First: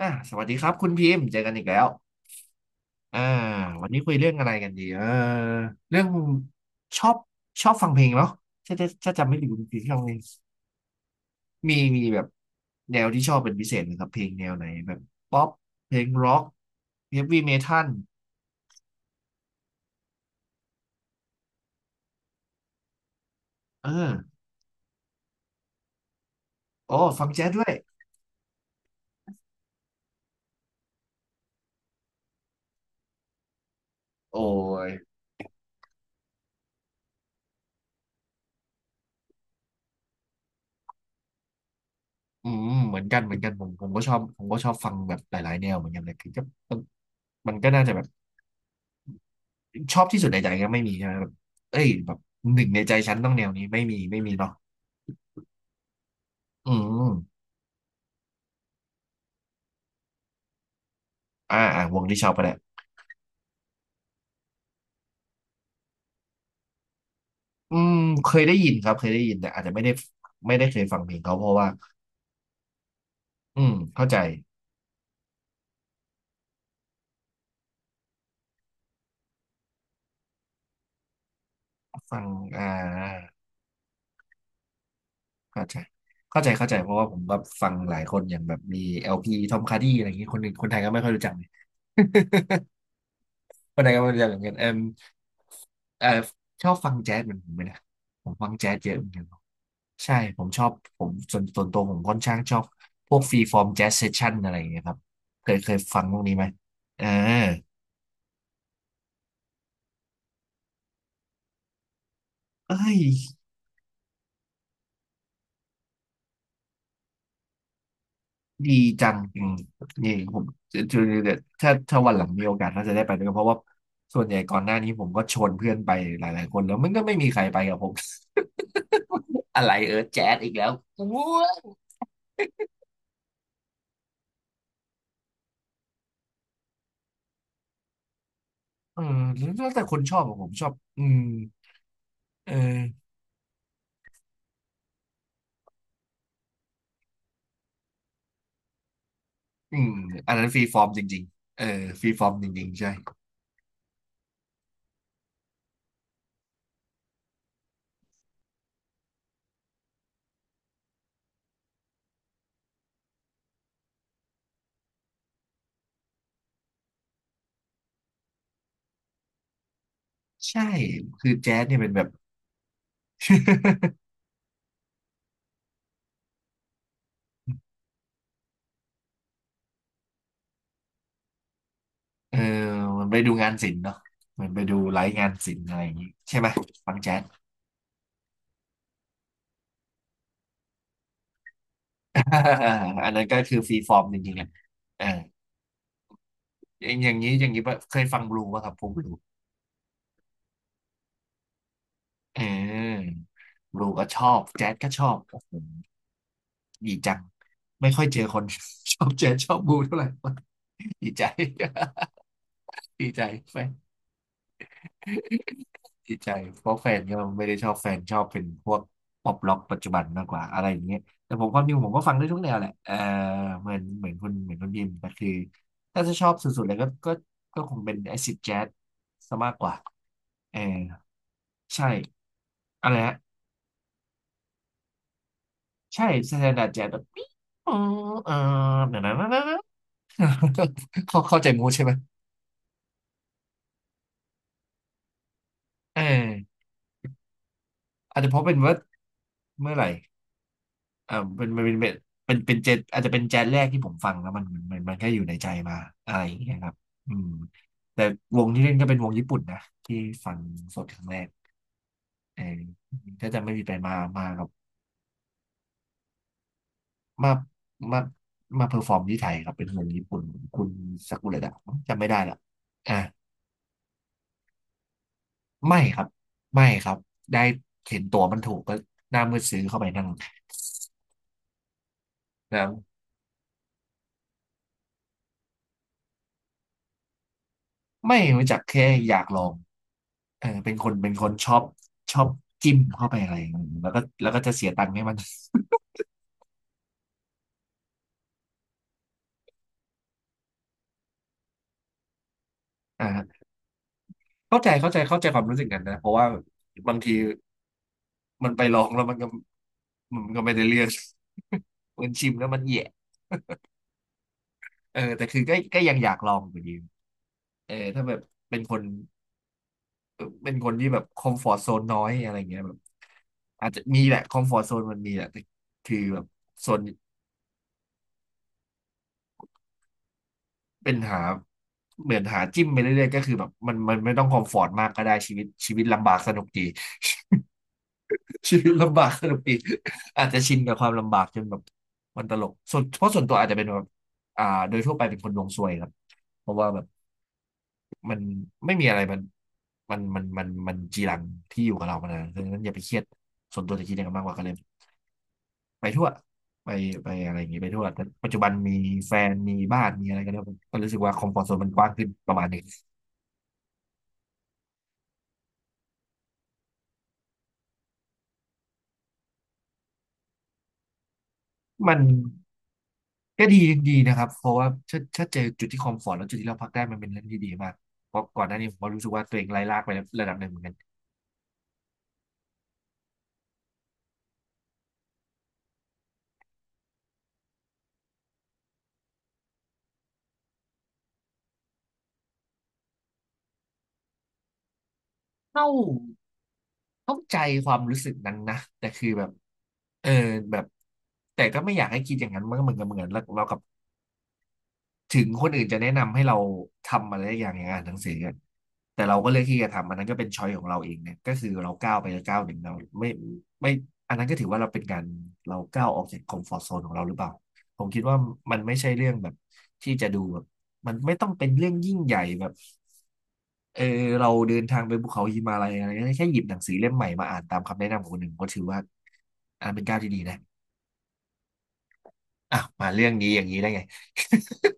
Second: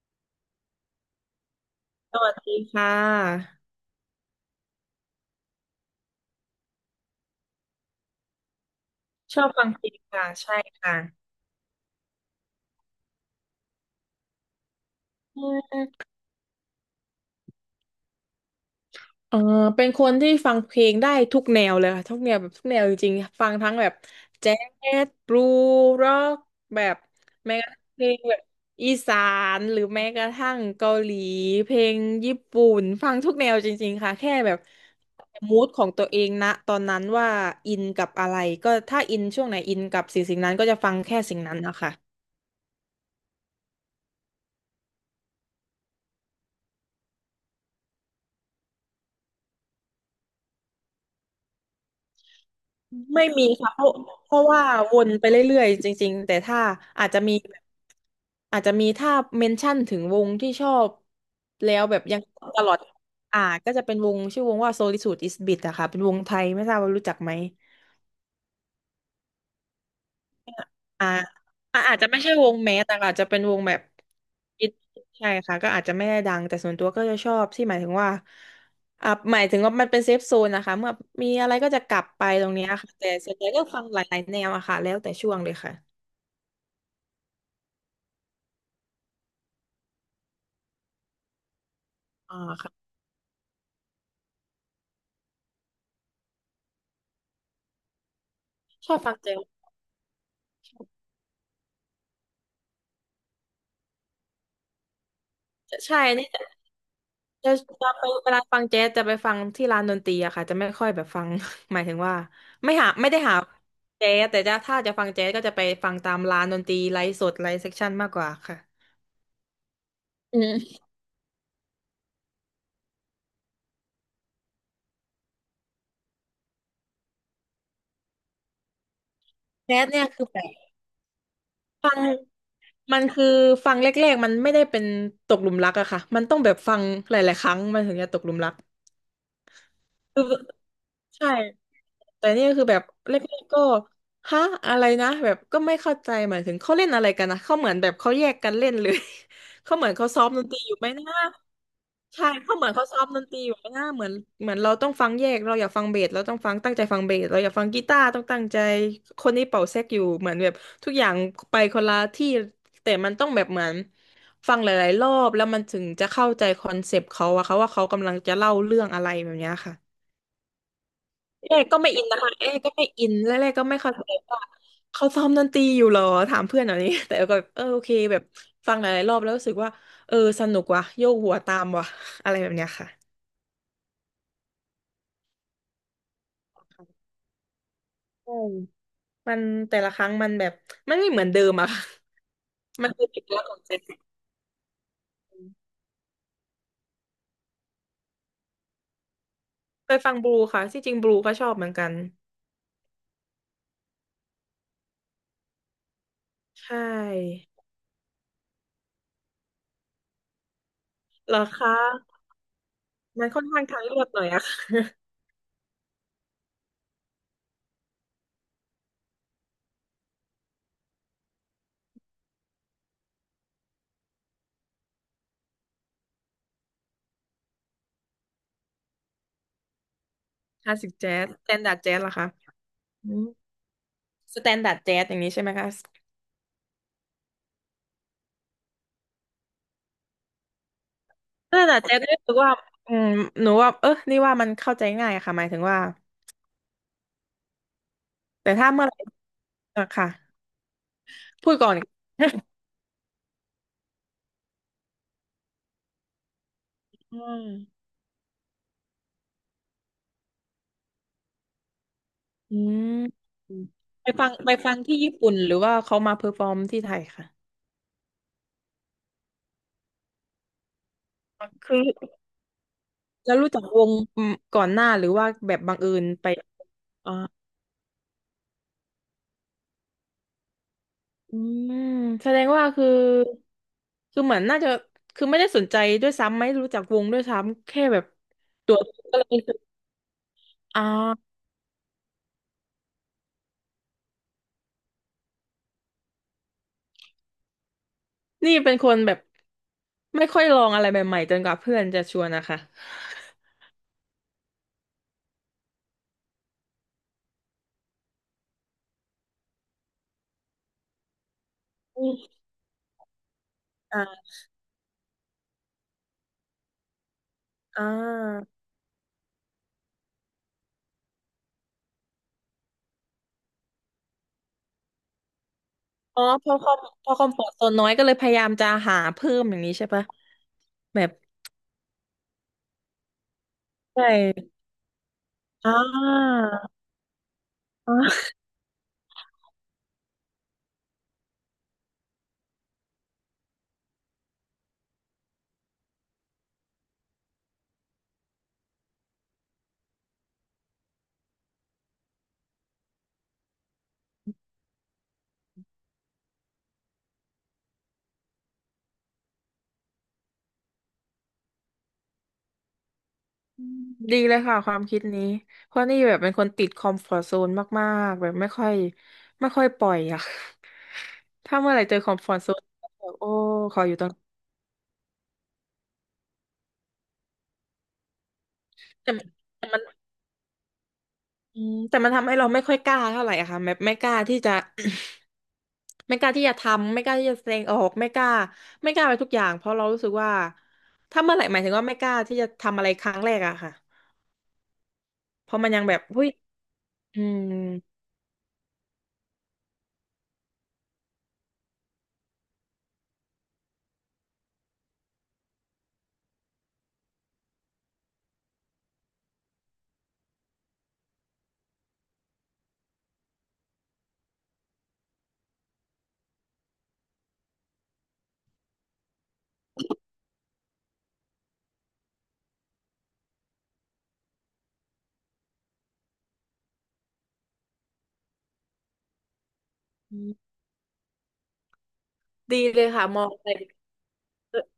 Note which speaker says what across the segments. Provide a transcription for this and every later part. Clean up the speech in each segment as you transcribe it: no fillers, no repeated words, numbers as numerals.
Speaker 1: สวัสดีครับคุณพิมพ์เจอกันอีกแล้ว
Speaker 2: สวัสดีค่
Speaker 1: อ่า
Speaker 2: ะ
Speaker 1: วันนี้คุยเรื่องอะไรกันดีเรื่องชอบชอบฟังเพลงเนาะถ้าจำไม่
Speaker 2: ชอ
Speaker 1: ผิด
Speaker 2: บ
Speaker 1: คุณ
Speaker 2: ฟัง
Speaker 1: พิ
Speaker 2: เพ
Speaker 1: มพ์
Speaker 2: ล
Speaker 1: ชอ
Speaker 2: ง
Speaker 1: บเพลง
Speaker 2: ค่ะใช่ค่ะ
Speaker 1: มีแบบแนวที่ชอบเป็นพิเศษไหมครับเพลงแนวไหนแบบป๊อป
Speaker 2: เอื
Speaker 1: เพลงร็อกเฮฟวี่เมทัล
Speaker 2: เออเป็นคนที่ฟังเพลงได้ทุกแนวเลยค่ะทุกแนวแบบทุกแนวจริงๆฟังทั้งแบ
Speaker 1: เออ
Speaker 2: บแจ๊สบลูร็อกแบ
Speaker 1: โอ้
Speaker 2: บ
Speaker 1: ฟังแจ๊ส
Speaker 2: แม้
Speaker 1: ด้
Speaker 2: ก
Speaker 1: ว
Speaker 2: ระ
Speaker 1: ย
Speaker 2: ทั่งเพลงแบบอีสานหรือแม้กระทั่งเกาหลีเพลงญี่ปุ่นฟังทุกแนวจริงๆค่ะแค่
Speaker 1: โอ้
Speaker 2: แบบ
Speaker 1: ย
Speaker 2: มูดของตัวเองนะตอนนั้นว่าอินกับอะไรก็ถ้าอินช่วงไหนอินกับสิ่งนั้นก็จะฟังแค่สิ่งนั้นนะคะ
Speaker 1: อืมเหมือนกันผมก็ชอบผมก็ชอบฟังแบบหลายๆแนวเหมือนกันเลยคือก็มันมันก็น่าจะแบบชอบที่สุดในใจก็ไม่มีใช่ไหมแบบเอ้ยแบบหนึ่งในใจฉัน
Speaker 2: ไม่
Speaker 1: ต้องแน
Speaker 2: มี
Speaker 1: วนี้
Speaker 2: ค่ะ
Speaker 1: ไม่
Speaker 2: เพราะ
Speaker 1: มี
Speaker 2: เพราะ
Speaker 1: เนาะ
Speaker 2: ว่าวนไปเรื่อยๆจริงๆแต่ถ้า
Speaker 1: อื
Speaker 2: อาจ
Speaker 1: ม
Speaker 2: จะมีแบบอาจจะมีถ้าเมนชั่นถึงวงที่ชอบแล้
Speaker 1: อ่า
Speaker 2: วแบ
Speaker 1: ว
Speaker 2: บ
Speaker 1: งที่
Speaker 2: ยัง
Speaker 1: ชอบก็ได้
Speaker 2: ตลอดอ่าก็จะเป็นวงชื่อวงว่า Solitude is Bit อะค่ะเป็นวงไทยไม่ทราบว่ารู้จักไหม
Speaker 1: อืมเคยได้ยินครับเคยได้ยินแต่อาจจะไม่ได้เคยฟัง
Speaker 2: อ่า
Speaker 1: เพลงเขาเพราะว่า
Speaker 2: อาจจะไม่ใช่วงแมสแต่อาจจะเป็นว
Speaker 1: อื
Speaker 2: ง
Speaker 1: ม
Speaker 2: แบบ
Speaker 1: เข้าใจ
Speaker 2: อินใช่ค่ะก็อาจจะไม่ได้ดังแต่ส่วนตัวก็จะชอบที่หมายถึงว่าหมายถึงว่ามันเป็นเซฟโซนนะคะเมื่อมีอะไรก็จะกลับ
Speaker 1: ฟั
Speaker 2: ไป
Speaker 1: ง
Speaker 2: ตรง
Speaker 1: อ่
Speaker 2: เนี้ยค่ะแต่
Speaker 1: า
Speaker 2: ส่วนใหญ่ก็ฟังหลายๆแนวอะค่ะแล้วแต่ช่วงเลย
Speaker 1: เข้า
Speaker 2: ค่ะ
Speaker 1: ใจเข้าใจเพราะว่าผมแบบฟังหลายคนอย่างแบบมีเอลพีทอมคาร์ดี้อะไรอย่างงี้คนอื่นคนไทยก็ไม่ค่อยรู้จักเลย
Speaker 2: อ่าค่ะ
Speaker 1: คนไทยก็ไม่รู้จักเหมือนกันเอมเออชอบฟังแจ๊สเหมือนผมไหมนะผมฟังแจ๊สเย
Speaker 2: ชอ
Speaker 1: อะ
Speaker 2: บ
Speaker 1: เหมือ
Speaker 2: ฟั
Speaker 1: น
Speaker 2: ง
Speaker 1: กัน
Speaker 2: แจ๊ส
Speaker 1: ใช่ ผมชอ
Speaker 2: ช
Speaker 1: บ
Speaker 2: อบ
Speaker 1: ผมส่วนตัวผมค่อนข้างชอบพวกฟรีฟอร์มแจ๊สเซสชั่นอะไรอย่างเงี้ยครับเคย
Speaker 2: ใช่
Speaker 1: ฟังพวก
Speaker 2: นี่
Speaker 1: นี้ไหม
Speaker 2: จะ
Speaker 1: เออ
Speaker 2: จะจะไปเวลาฟังแจ๊สจะไปฟังที่ร้านดนตรีอะค่ะจะไม่ค่อยแบบฟัง หมายถึงว่าไม่
Speaker 1: เอ้
Speaker 2: หา
Speaker 1: ย
Speaker 2: ไม่ได้หาแจ๊สแต่จะถ้าจะฟังแจ๊สก็จะไปฟังตามร้านดนตรีไลฟ์สดไลฟ์เซ็กชันมากกว่าค่ะ
Speaker 1: ดีจังอืมนี่ผ
Speaker 2: อื
Speaker 1: ม
Speaker 2: ม
Speaker 1: จะจะจะถ้าวันหลังมีโอกาสน่าจะได้ไปด้วยกันเพราะว่าส่วนใหญ่ก่อนหน้านี้ผมก็ชวนเพื่อนไปหลายๆคนแล้วมันก็ไม่มีใครไปกับผม อะไร
Speaker 2: แจ๊ส
Speaker 1: เออ
Speaker 2: เนี่ย
Speaker 1: แจ๊
Speaker 2: คือ
Speaker 1: ส
Speaker 2: แบ
Speaker 1: อี
Speaker 2: บ
Speaker 1: กแล้วอู้
Speaker 2: มันคือฟังแรกๆมันไม่ได้เป็นตกหลุมรักอะค่ะมันต้องแบบฟังหลายๆครั้งมันถึงจะตกหลุมรัก
Speaker 1: เออแล้วแต่คนชอ
Speaker 2: คื
Speaker 1: บ
Speaker 2: อ
Speaker 1: ของผมชอบอืม
Speaker 2: ใช่ แต่เนี่ย
Speaker 1: เอ
Speaker 2: คือแบบ
Speaker 1: อ
Speaker 2: แรกๆก็ฮะอะไรนะแบบก็ไม่เข้าใจหมายถึงเขาเล่นอะไรกันนะเขาเหมือนแบบเขาแยกกันเล่นเลย เขา
Speaker 1: อื
Speaker 2: เหมือ
Speaker 1: ม
Speaker 2: นเขาซ้อม
Speaker 1: อัน
Speaker 2: ด
Speaker 1: นั้
Speaker 2: น
Speaker 1: น
Speaker 2: ต
Speaker 1: ฟ
Speaker 2: รี
Speaker 1: รี
Speaker 2: อยู่
Speaker 1: ฟอ
Speaker 2: ไห
Speaker 1: ร์
Speaker 2: ม
Speaker 1: มจ
Speaker 2: นะ
Speaker 1: ริงๆเออฟรีฟ
Speaker 2: ใช่
Speaker 1: อร์มจ
Speaker 2: เขาเห
Speaker 1: ริ
Speaker 2: มื
Speaker 1: ง
Speaker 2: อน
Speaker 1: ๆ
Speaker 2: เขา
Speaker 1: ใช่
Speaker 2: ซ้อมดนตรีอยู่ไหมนะเหมือนเหมือนเราต้องฟังแยกเราอยากฟังเบสเราต้องฟังตั้งใจฟังเบสเราอยากฟังกีตาร์ต้องตั้งใจคนนี้เป่าแซกอยู่เหมือนแบบทุกอย่างไปคนละที่แต่มันต้องแบบเหมือนฟังหลายๆรอบแล้วมันถึงจะเข้าใจคอนเซปต์เขาอะค่ะว่าเขากำลังจะเล่าเรื่องอะไรแบบเนี้ยค่ะ
Speaker 1: ใช่คือแจ๊
Speaker 2: เอ้
Speaker 1: สเนี่
Speaker 2: ก็
Speaker 1: ยเป็
Speaker 2: ไม่
Speaker 1: นแบ
Speaker 2: อิน
Speaker 1: บ
Speaker 2: นะคะเอ้ก็ไม่อินแล้วเอก็ไม่เข้าใจว่าเขาซ้อมดนตรีอยู่เหรอถามเพื่อนแบบนี้ แต่ก็แบบโอเคแบบฟังหลายๆรอบแล้วรู้สึกว่าเออสนุกว่ะโยกหัวตามว่ะ อะ
Speaker 1: เอ
Speaker 2: ไร
Speaker 1: อ
Speaker 2: แบบเนี้ยค่ะ
Speaker 1: มันไปดูงานศิลป์เนาะมันไปดูไลฟ์งานศิลป์อะไรอย่างงี้ใช่ไหมฟังแจ๊ส
Speaker 2: อืมมันแต่ละครั้งมันแบบมันไม่เหมือนเดิมอะ ค่ะ มัน คื
Speaker 1: อั
Speaker 2: อ
Speaker 1: น
Speaker 2: เอ
Speaker 1: นั้น
Speaker 2: ก
Speaker 1: ก็
Speaker 2: ลักษณ์ข
Speaker 1: คื
Speaker 2: อ
Speaker 1: อ
Speaker 2: ง
Speaker 1: ฟ
Speaker 2: เจ
Speaker 1: รีฟอ
Speaker 2: น
Speaker 1: ร์มจริงๆอ่ะเอออย่างนี้อย่างนี้ปะเคยฟังบลูป่ะครับพวกบลู
Speaker 2: เคยฟังบลูค่ะที่จริงบลูก็ชอบเหมือนกัน
Speaker 1: เออบลูก็ชอบแจ๊สก็ชอบโอ้โห
Speaker 2: ใช
Speaker 1: ดีจัง
Speaker 2: ่
Speaker 1: ไม่ค่อยเจอคน ชอบแจ๊สชอบบลูเท่าไหร่ ดีใจ
Speaker 2: เหรอคะ
Speaker 1: ดีใจ
Speaker 2: มันค่อน
Speaker 1: ไป
Speaker 2: ข้างทางเลือกหน่อยอะ
Speaker 1: ที่ใจเพราะแฟนก็ไม่ได้ชอบแฟนชอบเป็นพวกป๊อปร็อกปัจจุบันมากกว่าอะไรอย่างเงี้ยแต่ผมความจริงผมก็ฟังได้ทุกแนวแหละเออเหมือนคุณเหมือนคนพิมพ์แต่คือถ้าจะชอบสุดๆเลยก็ก็คงเป็นแอซิดแจ๊สซะมากกว่าเออ
Speaker 2: ค่ะคลาสสิกแจ๊สสแตนดาร์ด
Speaker 1: ใช่
Speaker 2: แจ๊สเหรอคะ
Speaker 1: อะไร
Speaker 2: อื
Speaker 1: ฮะ
Speaker 2: มสแตนดาร์ดแจ๊สอย่างนี้ใช่ไหมคะ
Speaker 1: ใช่สแตนดาร์ดแจ๊สแบบปิ๊งออเออเดี๋ยวนะ นะนะนะ เข้าใจ
Speaker 2: นั่
Speaker 1: มู
Speaker 2: น
Speaker 1: ด
Speaker 2: แหละ
Speaker 1: ใช่ไหม
Speaker 2: เจ๊ก็รู้สึกว่าอืมหนูว่าเออนี่ว่ามันเข้าใจง่ายค่ะหมายถึงว่า
Speaker 1: เอออาจจะเพราะ
Speaker 2: แต่
Speaker 1: เป็น
Speaker 2: ถ้า
Speaker 1: ว่า
Speaker 2: เมื่อไหร่
Speaker 1: เมื่อไห
Speaker 2: อะ
Speaker 1: ร่
Speaker 2: ค่ะ
Speaker 1: เออ
Speaker 2: พูดก่อน
Speaker 1: เป็นแจ๊สอาจจะเป็นแจ๊สแรกที่ผมฟังแล้วมันก็อยู่ในใจมาอะไรอย่างเงี้ยครับอื
Speaker 2: อื
Speaker 1: ม
Speaker 2: ม
Speaker 1: แต่วงที่เล่นก็เป็นวงญี่ปุ่นนะที่ฟังสดครั้งแรกเออ
Speaker 2: อืม
Speaker 1: ก็จะไม่มีไปมา
Speaker 2: ไป
Speaker 1: มา
Speaker 2: ฟัง
Speaker 1: กับ
Speaker 2: ไปฟังที่ญี่ปุ่นหรือว่าเขามาเพอร์ฟอร์มที่ไทยค่ะ
Speaker 1: มามามาเพอร์ฟอร์มที่ไทยครับเป็นวงญี่ปุ่นคุณซากุระดะ
Speaker 2: คือ
Speaker 1: จำไม่ได้ละอ่ะ
Speaker 2: แล้วรู้จักวงอืมก่อนหน้าหรือว่าแบบบัง
Speaker 1: ไม่
Speaker 2: เอิ
Speaker 1: ครั
Speaker 2: ญ
Speaker 1: บ
Speaker 2: ไป
Speaker 1: ไม่ครับ
Speaker 2: อ่า
Speaker 1: ได้เห็นตัวมันถูกก็หน้ามืดซื้อเข้าไปนั่ง
Speaker 2: อืมแสดงว่าคือ
Speaker 1: นะ
Speaker 2: คือเหมือนน่าจะคือไม่ได้สนใจด้วยซ้ำไม่รู้จักวงด้วยซ้ำแค่แบบ
Speaker 1: ไม่รู้จัก
Speaker 2: ตัว
Speaker 1: แค่อ
Speaker 2: ก็
Speaker 1: ยาก
Speaker 2: เล
Speaker 1: ล
Speaker 2: ย
Speaker 1: อง เออเป็น
Speaker 2: อ่
Speaker 1: คน
Speaker 2: า
Speaker 1: ชอบชอบจิ้มเข้าไปอะไรอย่างนั้นแล้วก็แล้วก็จะเสียตังค์ให้มัน
Speaker 2: นี่เป็นคนแบบไม่ค่อยลองอะไรใหม่ๆจนกว่าเพื่อนจะชวนนะคะ
Speaker 1: อ่าเข้าใจเข้าใจความรู้สึกกันนะเพราะว่าบางทีมันไปลองแล้วมันก็ไม่ได้เรื่อง
Speaker 2: อื
Speaker 1: มันชิ
Speaker 2: ม
Speaker 1: มแล้วมันแย่
Speaker 2: อ่า
Speaker 1: เออแต่คือก็ยังอยากลองอยู่ดีเออ
Speaker 2: อ่
Speaker 1: ถ้าแบบ
Speaker 2: า
Speaker 1: เป็นคนเออเป็นคนที่แบบคอมฟอร์ z โซนน้อยอะไรเงี้ยแบบอาจจะมีแหละคอมฟอร์ z โซนมันมีแหละแต่คือแบ
Speaker 2: อ๋อ
Speaker 1: บ
Speaker 2: พอค
Speaker 1: โซ
Speaker 2: อม
Speaker 1: น
Speaker 2: พอความปลอดโซนน้อยก็เลยพยายามจะหาเพิ่มอย่างนี้ใช่ปะ
Speaker 1: เป็น
Speaker 2: แบบ
Speaker 1: หาเหมือนหาจิ้มไปเรื่อยๆก็คือแบบมัน
Speaker 2: ใช
Speaker 1: ไม่ต้องคอม
Speaker 2: ่
Speaker 1: ฟอร์ตมากก็ได้ชีวิต
Speaker 2: อ่
Speaker 1: ชีวิตลำบากส
Speaker 2: า
Speaker 1: นุกดี
Speaker 2: อ่า
Speaker 1: ชีวิตลำบากสนุกดีอาจจะชินกับความลำบากจนแบบมันตลกส่วนเพราะส่วนตัวอาจจะเป็นแบบอ่าโดยทั่วไปเป็นคนดวงซวยครับเพราะว่าแบบมันไม่มีอะไรมันจีรังที่อยู่กับเรามานานดังนั้นอย่าไปเครียดส่วนตัวจะคิดอย่างนั้นมากกว่าก็เลยไปทั่วไปไปอะไรอย่างงี้ไปทั่วแต่ปัจจุบันมีแฟนมีบ้านมีอะไรกันแล้วก็รู้สึกว่าคอมฟอร์ตโซนมันกว้างขึ้นประมาณหนึง
Speaker 2: อืมดีเลยค่ะความคิดนี้เพราะนี่แบบเป็นคนติดคอมฟอร์ตโซนมากๆแบบไม่ค่อยไม่ค่อยปล่อยอะ ถ้าเมื่อไหร่
Speaker 1: มั
Speaker 2: เจอ
Speaker 1: น
Speaker 2: คอมฟอร์ตโซนแบบโอ้
Speaker 1: ก็ดี
Speaker 2: ขออ
Speaker 1: ดี
Speaker 2: ยู่ตรง
Speaker 1: นะครับเพราะว่าถ้าเจอจุดที่คอมฟอร์ตแล้วจุดที่เราพักได้มันเป็นเรื่องที่ดีมากเพราะก่อนหน้านี้ผมก็รู้สึ
Speaker 2: แต่
Speaker 1: กว่าตัวเองไร้
Speaker 2: แต่
Speaker 1: ลา
Speaker 2: มั
Speaker 1: ก
Speaker 2: น
Speaker 1: ไประดับหนึ่งเหมือนกัน
Speaker 2: อืมแต่มันทำให้เราไม่ค่อยกล้าเท่าไหร่อะค่ะแบบไม่กล้าที่จะ ไม่กล้าที่จะทำไม่กล้าที่จะแสดงออกไม่กล้าไม่กล้าไปทุกอย่างเพราะเรารู้สึกว่าถ้าเมื่อไหร่หมายถึงว่าไม่กล้าที่จะทำอะไรครั้งแรกอะค่ะเพราะ
Speaker 1: เข้า
Speaker 2: มันยังแบบหุ้ย
Speaker 1: เข้า
Speaker 2: อื
Speaker 1: ใจ
Speaker 2: ม
Speaker 1: ความรู้สึกนั้นนะแต่คือแบบเออแบบแต่ก็ไม่อยากให้คิดอย่างนั้นมันก็เหมือนกับเหมือนเรากลับ ถึงคนอื่นจะแนะนำให้เราทำอะไรอย่างอ่านหนังสือกันแต่เราก็เลือกที่จะทำอันนั้นก็เป็นช้อยของเราเองเนี่ยก็คือเราก้าวไปก้าวหนึ่งเราไม่ไม่อันนั้นก็ถือว่าเราเป็นการเราก้าวออกจากคอมฟอร์ z โซนของเราหรือเปล่าผมคิดว่ามันไม่ใช่เรื่องแบบที่จะดูแบบมันไม่ต้องเป็นเรื่องยิ่งใหญ่แบบเออเราเดินทางไปภูเขาหิมาลัยอะไรเงี้ยแค่หยิบหนังสือเล่มใหม่มาอ่านตามคำแนะนำของคนหนึ่งก็ถือว่าอันเป็นก้าวที่ดีนะอ่ะ
Speaker 2: ดีเลย
Speaker 1: มาเรื่
Speaker 2: ค่ะ
Speaker 1: อง
Speaker 2: มอ
Speaker 1: นี้
Speaker 2: ง
Speaker 1: อ
Speaker 2: อะ
Speaker 1: ย่าง
Speaker 2: ไร
Speaker 1: นี้ได้ไง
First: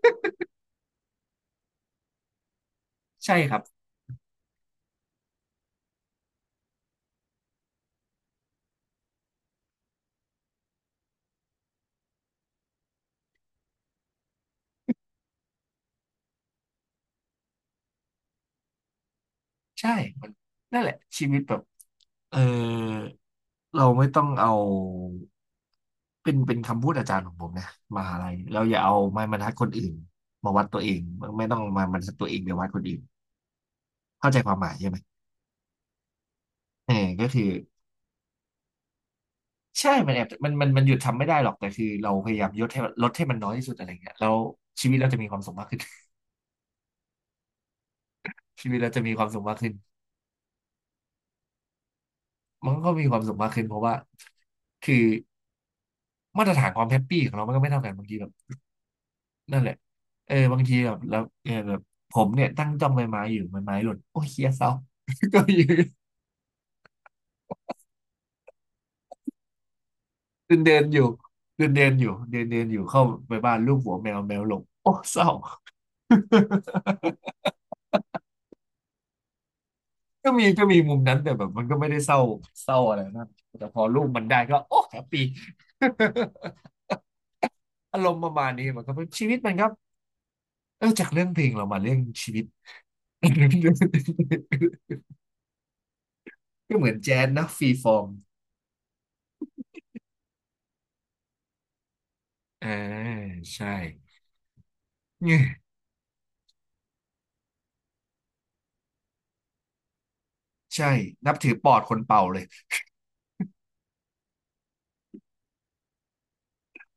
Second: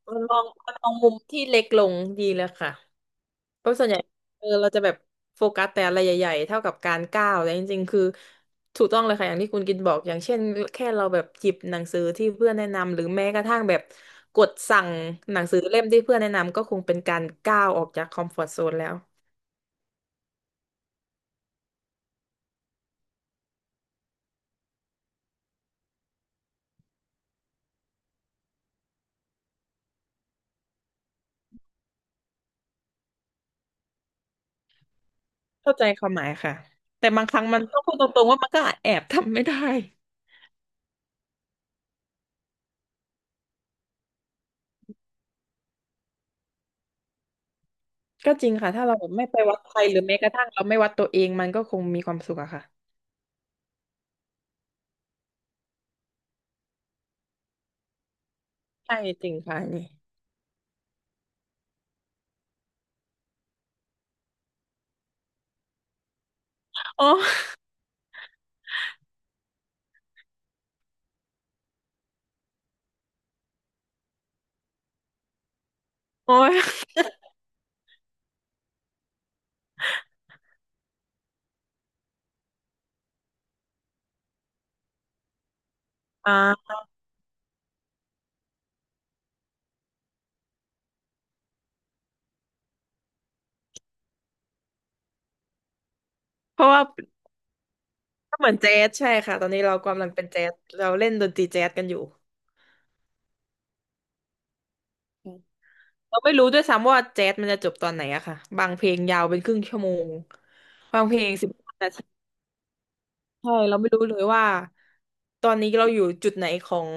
Speaker 2: มันมองมันมองมุมที่เล็กลงดีเลยค่ะ
Speaker 1: ใช่ครับ
Speaker 2: เพราะส่วนใหญ่เออเราจะแบบโฟกัสแต่อะไรใหญ่ๆเท่ากับการก้าวแต่จริงๆคือถูกต้องเลยค่ะอย่างที่คุณกินบอกอย่างเช่นแค่เราแบบหยิบหนังสือที่เพื่อนแนะนำหรือแม้กระทั่งแบบกดสั่งหนังสือเล่มที่เพื่อนแนะนำก็คงเป็นการก้าวออกจากคอมฟอร์ z โซนแล้ว
Speaker 1: ใช่มันนั่นแหละชีวิตแบบเออเราไม่ต้องเอาเป็นคำพูดอาจารย์ของผมนะมหาลัยเราอย่าเอาไม้บรรทัดคนอื่นมาวัดตัวเองไม่ต้องมาบรรทัดตัวเองไปวัดคนอื่นเข้าใจความหมายใช่ไหม
Speaker 2: เข้าใจความหมายค่ะ
Speaker 1: เออ
Speaker 2: แต่บา
Speaker 1: ก็
Speaker 2: งค
Speaker 1: คื
Speaker 2: รั้
Speaker 1: อ
Speaker 2: งมันต้องพูดตรงๆว่ามันก็แอบทำไม่ได้
Speaker 1: ใช่มันแอบมันหยุดทำไม่ได้หรอกแต่คือเราพยายามลดให้มันน้อยที่สุดอะไรเงี้ยแล้วชีวิตเราจะมีความสุขมากขึ้น
Speaker 2: ก็จริง
Speaker 1: ชี
Speaker 2: ค่ะ
Speaker 1: วิต
Speaker 2: ถ้า
Speaker 1: เรา
Speaker 2: เรา
Speaker 1: จะ
Speaker 2: แบ
Speaker 1: มี
Speaker 2: บ
Speaker 1: ค
Speaker 2: ไม่
Speaker 1: วาม
Speaker 2: ไป
Speaker 1: สุขมา
Speaker 2: วั
Speaker 1: ก
Speaker 2: ด
Speaker 1: ขึ้
Speaker 2: ใค
Speaker 1: น
Speaker 2: รหรือแม้กระทั่งเราไม่วัดตัวเองมันก็คงมีความสุขอะค่ะ
Speaker 1: มันก็มีความสุขมากขึ้นเพราะว่าคือมาตรฐานความแฮปปี้ของเรามันก็ไม่เท่ากันบางทีแบบ
Speaker 2: ใช่จริงค่ะ
Speaker 1: นั่น
Speaker 2: อั
Speaker 1: แห
Speaker 2: น
Speaker 1: ละ
Speaker 2: นี่
Speaker 1: บางทีแบบแล้วเออแบบผมเนี่ยตั้งจ้องใบไม้อยู่ใบไม้หล่นโอ้ยเฮียเศร้า ก็ยืน
Speaker 2: อ๋อ
Speaker 1: เดินเดินอยู่เดินเดินอยู่เดินเดินอยู่ เข้าไปบ้านลูกหัวแมวแมวหลงโอ้เศร้า
Speaker 2: โอ้ย
Speaker 1: ก็มีก็มีมุมนั้นแต่แบบมันก็ไม่ได้เศร้าอะไรนะแต่พอลูกมันได้ก็โอ้แฮปปี้
Speaker 2: อ่า
Speaker 1: อารมณ์ประมาณนี้มันก็เป็นชีวิตมันครับเออจากเรื่องเพลงเรามาเรื่องชีวิต
Speaker 2: เพราะ
Speaker 1: ก็
Speaker 2: ว่า
Speaker 1: เหมือนแจ๊สนะฟรีฟอร์ม
Speaker 2: ก็เหมือนแจ๊สใช่ค่ะตอนนี้เรากำลังเป็นแจ๊สเราเล่นดนตรีแจ๊สกันอยู่
Speaker 1: อ่าใช่
Speaker 2: อืมเราไม่รู้ด้วยซ้ำว่าแจ๊สมันจะจบตอนไหนอะค่ะบางเพลงยาวเป็นครึ่งชั่วโมง
Speaker 1: ใช่
Speaker 2: บางเพลง
Speaker 1: นับ
Speaker 2: สิบ
Speaker 1: ถือป
Speaker 2: ห้า
Speaker 1: อด
Speaker 2: นา
Speaker 1: คน
Speaker 2: ที
Speaker 1: เป่าเลย
Speaker 2: ใช่เราไม่รู้เลยว่าตอนนี้เราอยู่จุดไหนของ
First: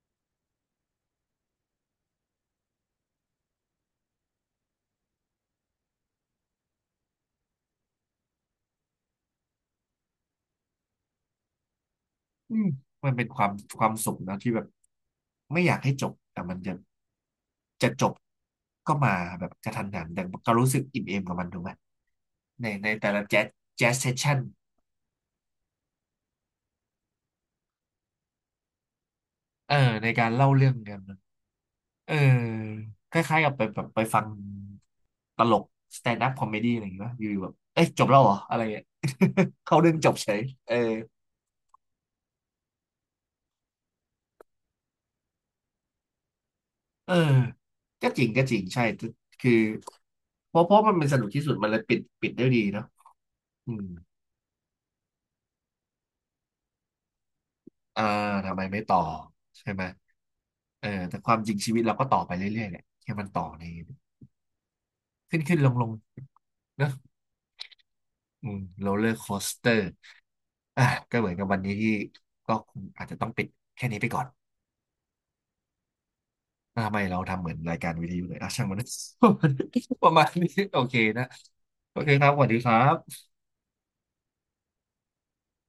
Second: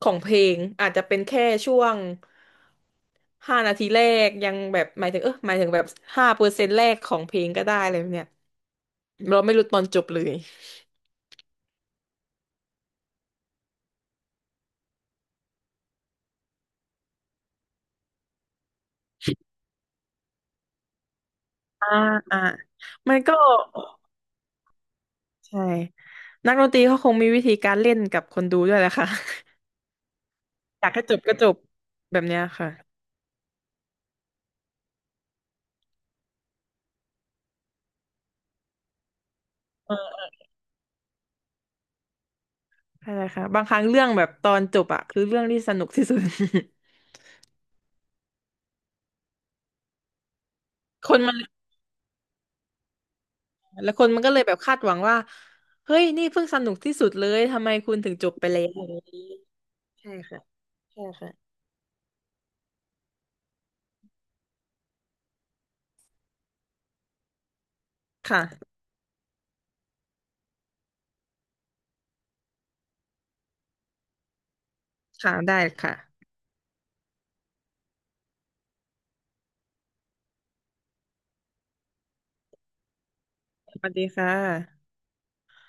Speaker 2: ของเพลงอาจจะเป็นแค่ช่วงห้านาทีแรกยังแบบหมายถึงเออหมายถึงแบบ5%แรกของเพลงก็ได้เลยเนี่ยเราไม่รู้ตอนจบเลย
Speaker 1: อืมมันเป็นความความสุขนะที่แบบไม่อยากให้จบแต่มันจะจะจบก็มาแบบกระทันหันแต่ก็รู้สึกอิ่มเอมกับมันถูกไหม
Speaker 2: อ่าอ่า
Speaker 1: ในในแต่
Speaker 2: มัน
Speaker 1: ละ
Speaker 2: ก็
Speaker 1: แจ๊สแจ๊สเซสชั่น
Speaker 2: ใช่นักดนตรีเขาคงมีวิธีการเล่นกับคนดูด้วยแหละค่ะ
Speaker 1: เออในการเล่าเรื่อง
Speaker 2: อยาก
Speaker 1: กัน
Speaker 2: ให้จ
Speaker 1: นะ
Speaker 2: บก็จบ
Speaker 1: เออ
Speaker 2: แบบเนี้ยค่ะ
Speaker 1: คล้ายๆกับไปแบบไปฟังตลกสแตนด์อัพคอมเมดี้อะไรอย่างเงี้ยป่ะอยู่ๆแบบเอ้ยจบแล้วเหรออะไรเงี้ย เข้าเรื่องจบเฉยเออ
Speaker 2: ใช่ค่ะบางครั้งเรื่องแบบตอนจบอะคือเรื่องที่สนุกที่สุด
Speaker 1: เออก็จริงก็จริงใช่ทุกคือเพราะมันเป็น
Speaker 2: ค
Speaker 1: ส
Speaker 2: น
Speaker 1: นุก
Speaker 2: มัน
Speaker 1: ที่สุดมันเลยปิดได้ดีเนาะอืม
Speaker 2: แล้วคนมันก็เลยแบบคาดหวังว่าเฮ้ยนี่เพิ่งสนุกที่สุดเลยทำไมคุณ
Speaker 1: อ่า
Speaker 2: ถึงจบไป
Speaker 1: ทำไม
Speaker 2: แล้
Speaker 1: ไม่
Speaker 2: วอ
Speaker 1: ต่อ
Speaker 2: ย่างนี้
Speaker 1: ใช่ไหม
Speaker 2: ใช่ค่ะ
Speaker 1: เออ
Speaker 2: ใช่
Speaker 1: แต่ค
Speaker 2: ค่ะ
Speaker 1: วามจริงชีวิตเราก็ต่อไปเรื่อยๆแหละแค่มันต่อในขึ้นลงๆเนอะ
Speaker 2: ค่ะ
Speaker 1: อืมโรลเลอร์โคสเตอร์อ่ะก็เหมือนกับวันนี้ที่ก็คงอาจจะต้องปิดแค่นี้ไปก่อน
Speaker 2: ค่ะได้ค่ะ
Speaker 1: อ่ะทำไมเราทำเหมือนรายการวิทยุเลยอ่ะช่างมัน ประมาณนี้โอเคนะโอเคครับสวัสดีครับ
Speaker 2: สวัสดีค่ะ